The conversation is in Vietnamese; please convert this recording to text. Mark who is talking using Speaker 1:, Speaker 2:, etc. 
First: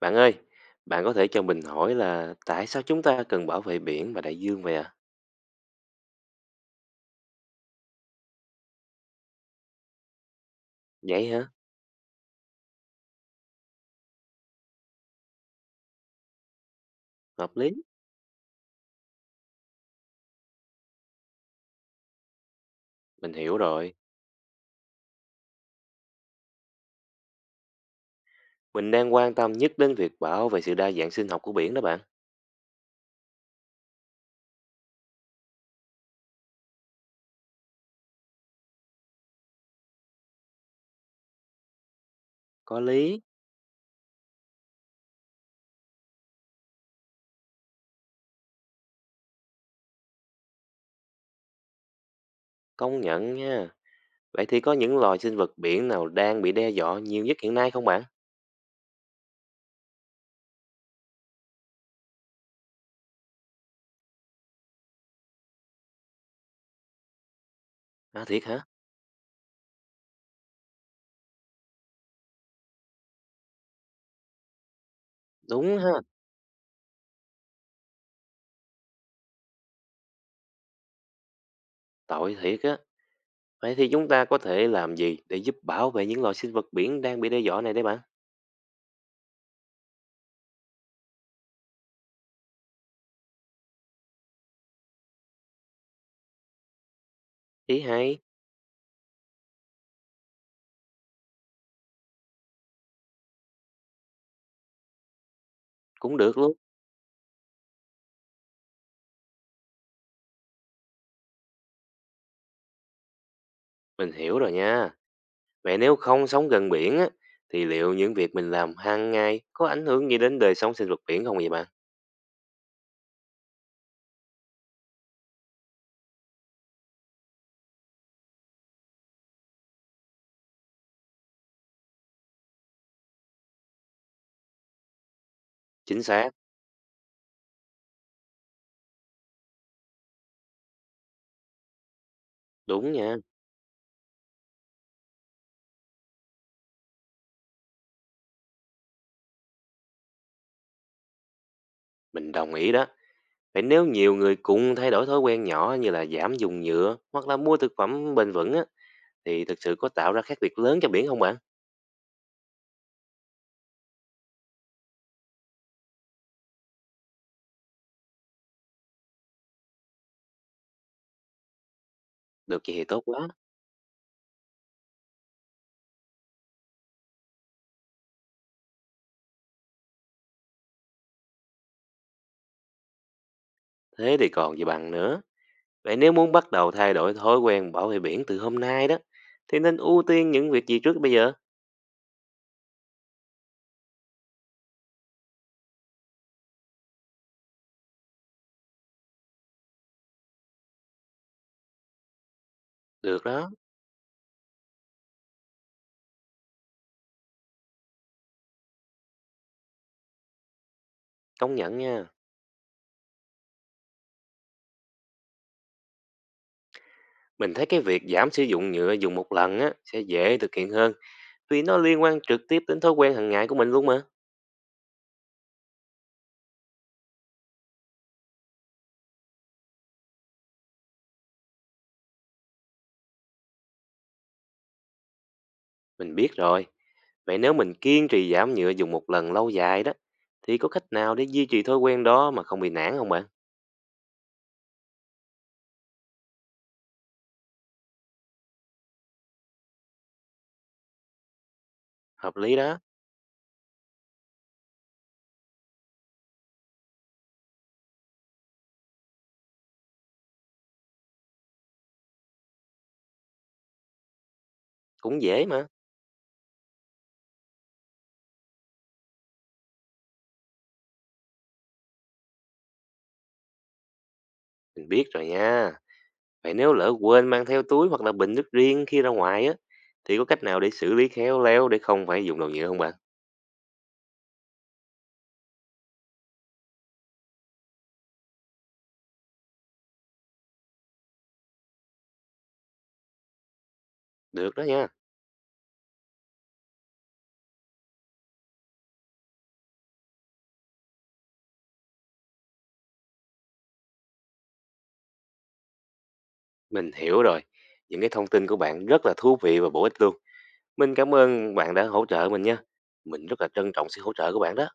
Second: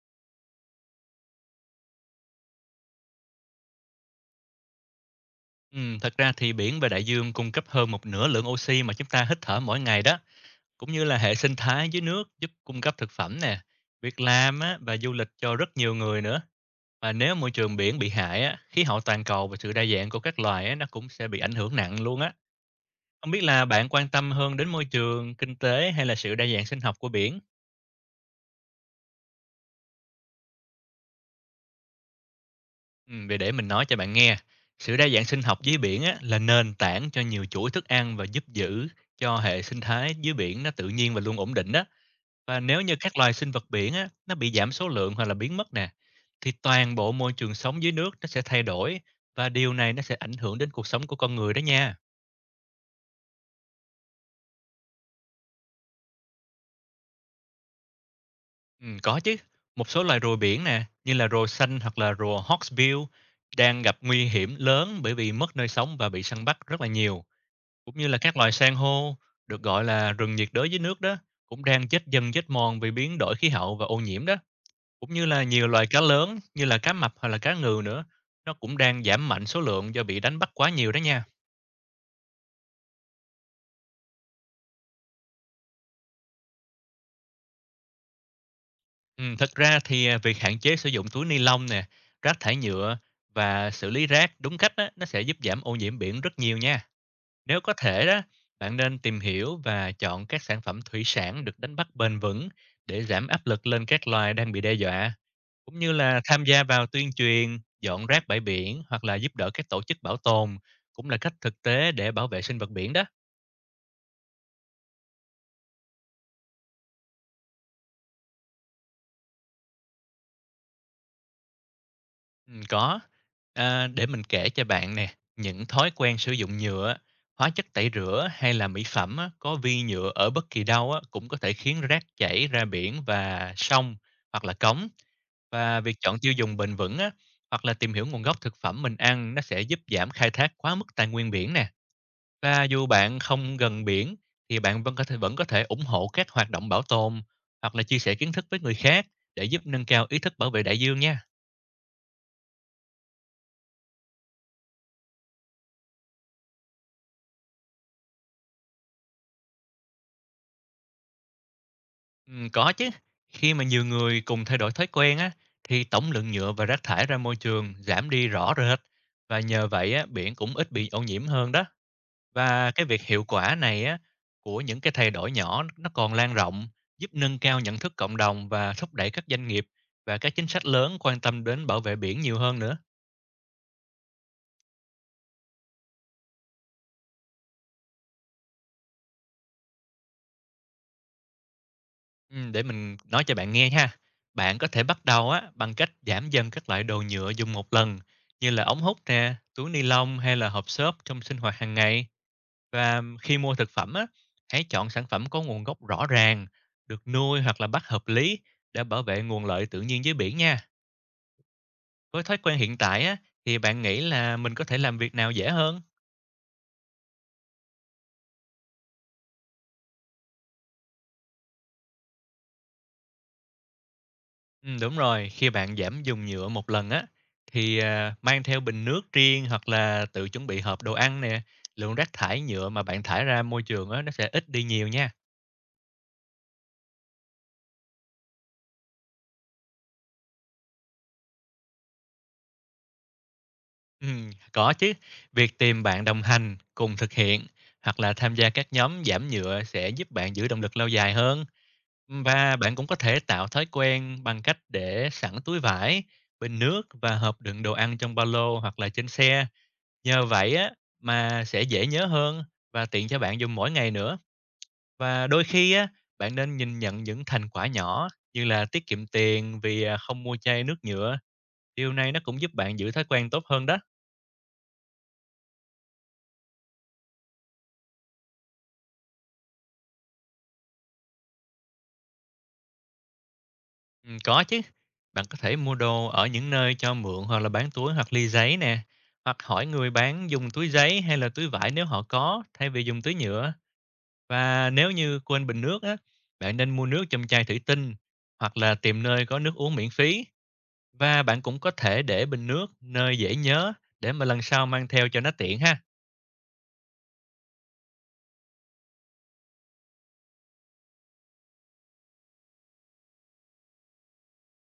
Speaker 1: Bạn ơi, bạn có thể cho mình hỏi là tại sao chúng ta cần bảo vệ biển và đại dương vậy ạ?
Speaker 2: Thật ra thì biển và đại dương cung cấp hơn một nửa lượng oxy mà chúng ta hít thở mỗi ngày đó, cũng như là
Speaker 1: Vậy
Speaker 2: hệ
Speaker 1: hả?
Speaker 2: sinh thái dưới nước giúp cung cấp thực phẩm nè, việc làm á, và du lịch cho rất nhiều người nữa. Và nếu môi
Speaker 1: Hợp lý.
Speaker 2: trường biển bị hại á, khí hậu toàn cầu và sự đa dạng của các loài á, nó cũng sẽ bị ảnh hưởng nặng luôn á. Không
Speaker 1: Mình
Speaker 2: biết
Speaker 1: hiểu
Speaker 2: là bạn
Speaker 1: rồi.
Speaker 2: quan tâm hơn đến môi trường, kinh tế hay là sự đa dạng sinh học của biển?
Speaker 1: Mình đang quan tâm nhất đến việc bảo vệ sự đa dạng sinh học của biển đó bạn.
Speaker 2: Vậy để mình nói cho bạn nghe. Sự đa dạng sinh học dưới biển á, là nền tảng cho nhiều chuỗi thức ăn và giúp giữ cho hệ sinh thái dưới biển nó tự nhiên và luôn ổn định đó. Và
Speaker 1: Có
Speaker 2: nếu như các
Speaker 1: lý,
Speaker 2: loài sinh vật biển á, nó bị giảm số lượng hoặc là biến mất nè, thì toàn bộ môi trường sống dưới nước nó sẽ thay đổi và điều này nó sẽ ảnh hưởng đến cuộc sống của con người đó nha.
Speaker 1: công nhận nha. Vậy thì có những loài sinh vật biển nào đang bị đe dọa nhiều nhất hiện nay không bạn?
Speaker 2: Ừ, có chứ, một số loài rùa biển nè, như là rùa xanh hoặc là rùa hawksbill đang gặp nguy hiểm lớn bởi vì mất nơi sống và bị săn bắt rất là nhiều. Cũng như là
Speaker 1: À
Speaker 2: các
Speaker 1: thiệt
Speaker 2: loài
Speaker 1: hả?
Speaker 2: san hô, được gọi là rừng nhiệt đới dưới nước đó, cũng đang chết dần chết mòn vì biến đổi khí hậu và ô nhiễm đó. Cũng như là nhiều
Speaker 1: Đúng
Speaker 2: loài
Speaker 1: ha,
Speaker 2: cá lớn như là cá mập hoặc là cá ngừ nữa, nó cũng đang giảm mạnh số lượng do bị đánh bắt quá nhiều đó nha.
Speaker 1: tội thiệt á. Vậy thì chúng ta có thể làm gì để giúp bảo vệ những loài sinh vật biển đang bị đe dọa này đây bạn?
Speaker 2: Ừ, thật ra thì việc hạn chế sử dụng túi ni lông nè, rác thải nhựa và xử lý rác đúng cách á, nó sẽ giúp giảm ô nhiễm biển rất nhiều nha. Nếu có
Speaker 1: Ý
Speaker 2: thể
Speaker 1: hay,
Speaker 2: đó, bạn nên tìm hiểu và chọn các sản phẩm thủy sản được đánh bắt bền vững để giảm áp lực lên các loài đang bị đe dọa, cũng như
Speaker 1: cũng
Speaker 2: là
Speaker 1: được
Speaker 2: tham
Speaker 1: luôn.
Speaker 2: gia vào tuyên truyền, dọn rác bãi biển hoặc là giúp đỡ các tổ chức bảo tồn cũng là cách thực tế để bảo vệ sinh vật biển đó.
Speaker 1: Mình hiểu rồi nha. Vậy nếu không sống gần biển á, thì liệu những việc mình làm hàng ngày có ảnh hưởng gì đến đời sống sinh vật biển không vậy bạn?
Speaker 2: Có. Để mình kể cho bạn nè, những thói quen sử dụng nhựa, hóa chất tẩy rửa hay là mỹ phẩm á, có vi nhựa ở bất kỳ đâu á, cũng có thể khiến rác chảy ra biển và sông hoặc là cống. Và việc
Speaker 1: Chính
Speaker 2: chọn
Speaker 1: xác,
Speaker 2: tiêu dùng bền vững á, hoặc là tìm hiểu nguồn gốc thực phẩm mình ăn nó sẽ giúp giảm khai thác quá mức tài nguyên biển nè. Và dù
Speaker 1: đúng nha,
Speaker 2: bạn không gần biển thì bạn vẫn có thể ủng hộ các hoạt động bảo tồn hoặc là chia sẻ kiến thức với người khác để giúp nâng cao ý thức bảo vệ đại dương nha.
Speaker 1: mình đồng ý đó. Vậy nếu nhiều người cùng thay đổi thói quen nhỏ như là giảm dùng nhựa hoặc là mua thực phẩm bền vững á, thì thực sự có tạo ra khác biệt lớn cho biển không bạn?
Speaker 2: Có chứ. Khi mà nhiều người cùng thay đổi thói quen á, thì tổng lượng nhựa và rác thải ra môi trường giảm đi rõ rệt và nhờ vậy á, biển cũng ít bị ô nhiễm hơn đó.
Speaker 1: Được
Speaker 2: Và
Speaker 1: vậy thì
Speaker 2: cái
Speaker 1: tốt
Speaker 2: việc hiệu
Speaker 1: quá,
Speaker 2: quả này á, của những cái thay đổi nhỏ nó còn lan rộng, giúp nâng cao nhận thức cộng đồng và thúc đẩy các doanh nghiệp và các chính sách lớn quan tâm đến bảo vệ biển nhiều hơn nữa.
Speaker 1: thế thì còn gì bằng nữa. Vậy nếu muốn bắt đầu thay đổi thói quen bảo vệ biển từ hôm nay đó, thì nên ưu tiên những việc gì trước bây giờ?
Speaker 2: Để mình nói cho bạn nghe ha. Bạn có thể bắt đầu á bằng cách giảm dần các loại đồ nhựa dùng một lần như là ống hút nè, túi ni lông hay là hộp xốp trong sinh hoạt hàng ngày. Và
Speaker 1: Được
Speaker 2: khi
Speaker 1: đó,
Speaker 2: mua thực phẩm á, hãy chọn sản phẩm có nguồn gốc rõ ràng, được nuôi hoặc là bắt hợp lý để bảo vệ nguồn lợi tự nhiên dưới biển nha.
Speaker 1: công nhận nha.
Speaker 2: Với thói quen hiện tại á thì bạn nghĩ là mình có thể làm việc nào dễ hơn?
Speaker 1: Mình thấy cái việc giảm sử dụng nhựa dùng một lần á sẽ dễ thực hiện hơn vì nó liên quan trực tiếp đến thói quen hàng ngày của mình luôn mà.
Speaker 2: Đúng rồi, khi bạn giảm dùng nhựa một lần á thì, mang theo bình nước riêng hoặc là tự chuẩn bị hộp đồ ăn nè, lượng rác thải nhựa mà bạn thải ra môi trường á nó sẽ ít đi nhiều nha.
Speaker 1: Mình biết rồi. Vậy nếu mình kiên trì giảm nhựa dùng một lần lâu dài đó thì có cách nào để duy trì thói quen đó mà không bị nản không bạn?
Speaker 2: Có chứ, việc tìm bạn đồng hành cùng thực hiện hoặc là tham gia các nhóm giảm nhựa sẽ giúp bạn giữ động lực lâu dài hơn.
Speaker 1: Hợp lý
Speaker 2: Và bạn
Speaker 1: đó,
Speaker 2: cũng có thể tạo thói quen bằng cách để sẵn túi vải, bình nước và hộp đựng đồ ăn trong ba lô hoặc là trên xe. Nhờ vậy á mà sẽ dễ nhớ hơn và tiện cho bạn dùng mỗi ngày nữa.
Speaker 1: cũng
Speaker 2: Và đôi
Speaker 1: dễ mà.
Speaker 2: khi á, bạn nên nhìn nhận những thành quả nhỏ như là tiết kiệm tiền vì không mua chai nước nhựa. Điều này nó cũng giúp bạn giữ thói quen tốt hơn đó.
Speaker 1: Mình biết rồi nha. Vậy nếu lỡ quên mang theo túi hoặc là bình nước riêng khi ra ngoài á thì có cách nào để xử lý khéo léo để không phải dùng đồ nhựa không bạn?
Speaker 2: Ừ, có chứ. Bạn có thể mua đồ ở những nơi cho mượn hoặc là bán túi hoặc ly giấy nè. Hoặc hỏi người bán dùng túi giấy hay là túi vải nếu họ có thay vì dùng túi nhựa.
Speaker 1: Được đó
Speaker 2: Và
Speaker 1: nha.
Speaker 2: nếu như quên bình nước á, bạn nên mua nước trong chai thủy tinh hoặc là tìm nơi có nước uống miễn phí. Và bạn cũng có thể để bình nước nơi dễ nhớ để mà lần sau mang theo cho nó tiện ha.
Speaker 1: Mình hiểu rồi. Những cái thông tin của bạn rất là thú vị và bổ ích luôn. Mình cảm ơn bạn đã hỗ trợ mình nha. Mình rất là trân trọng sự hỗ trợ của bạn đó.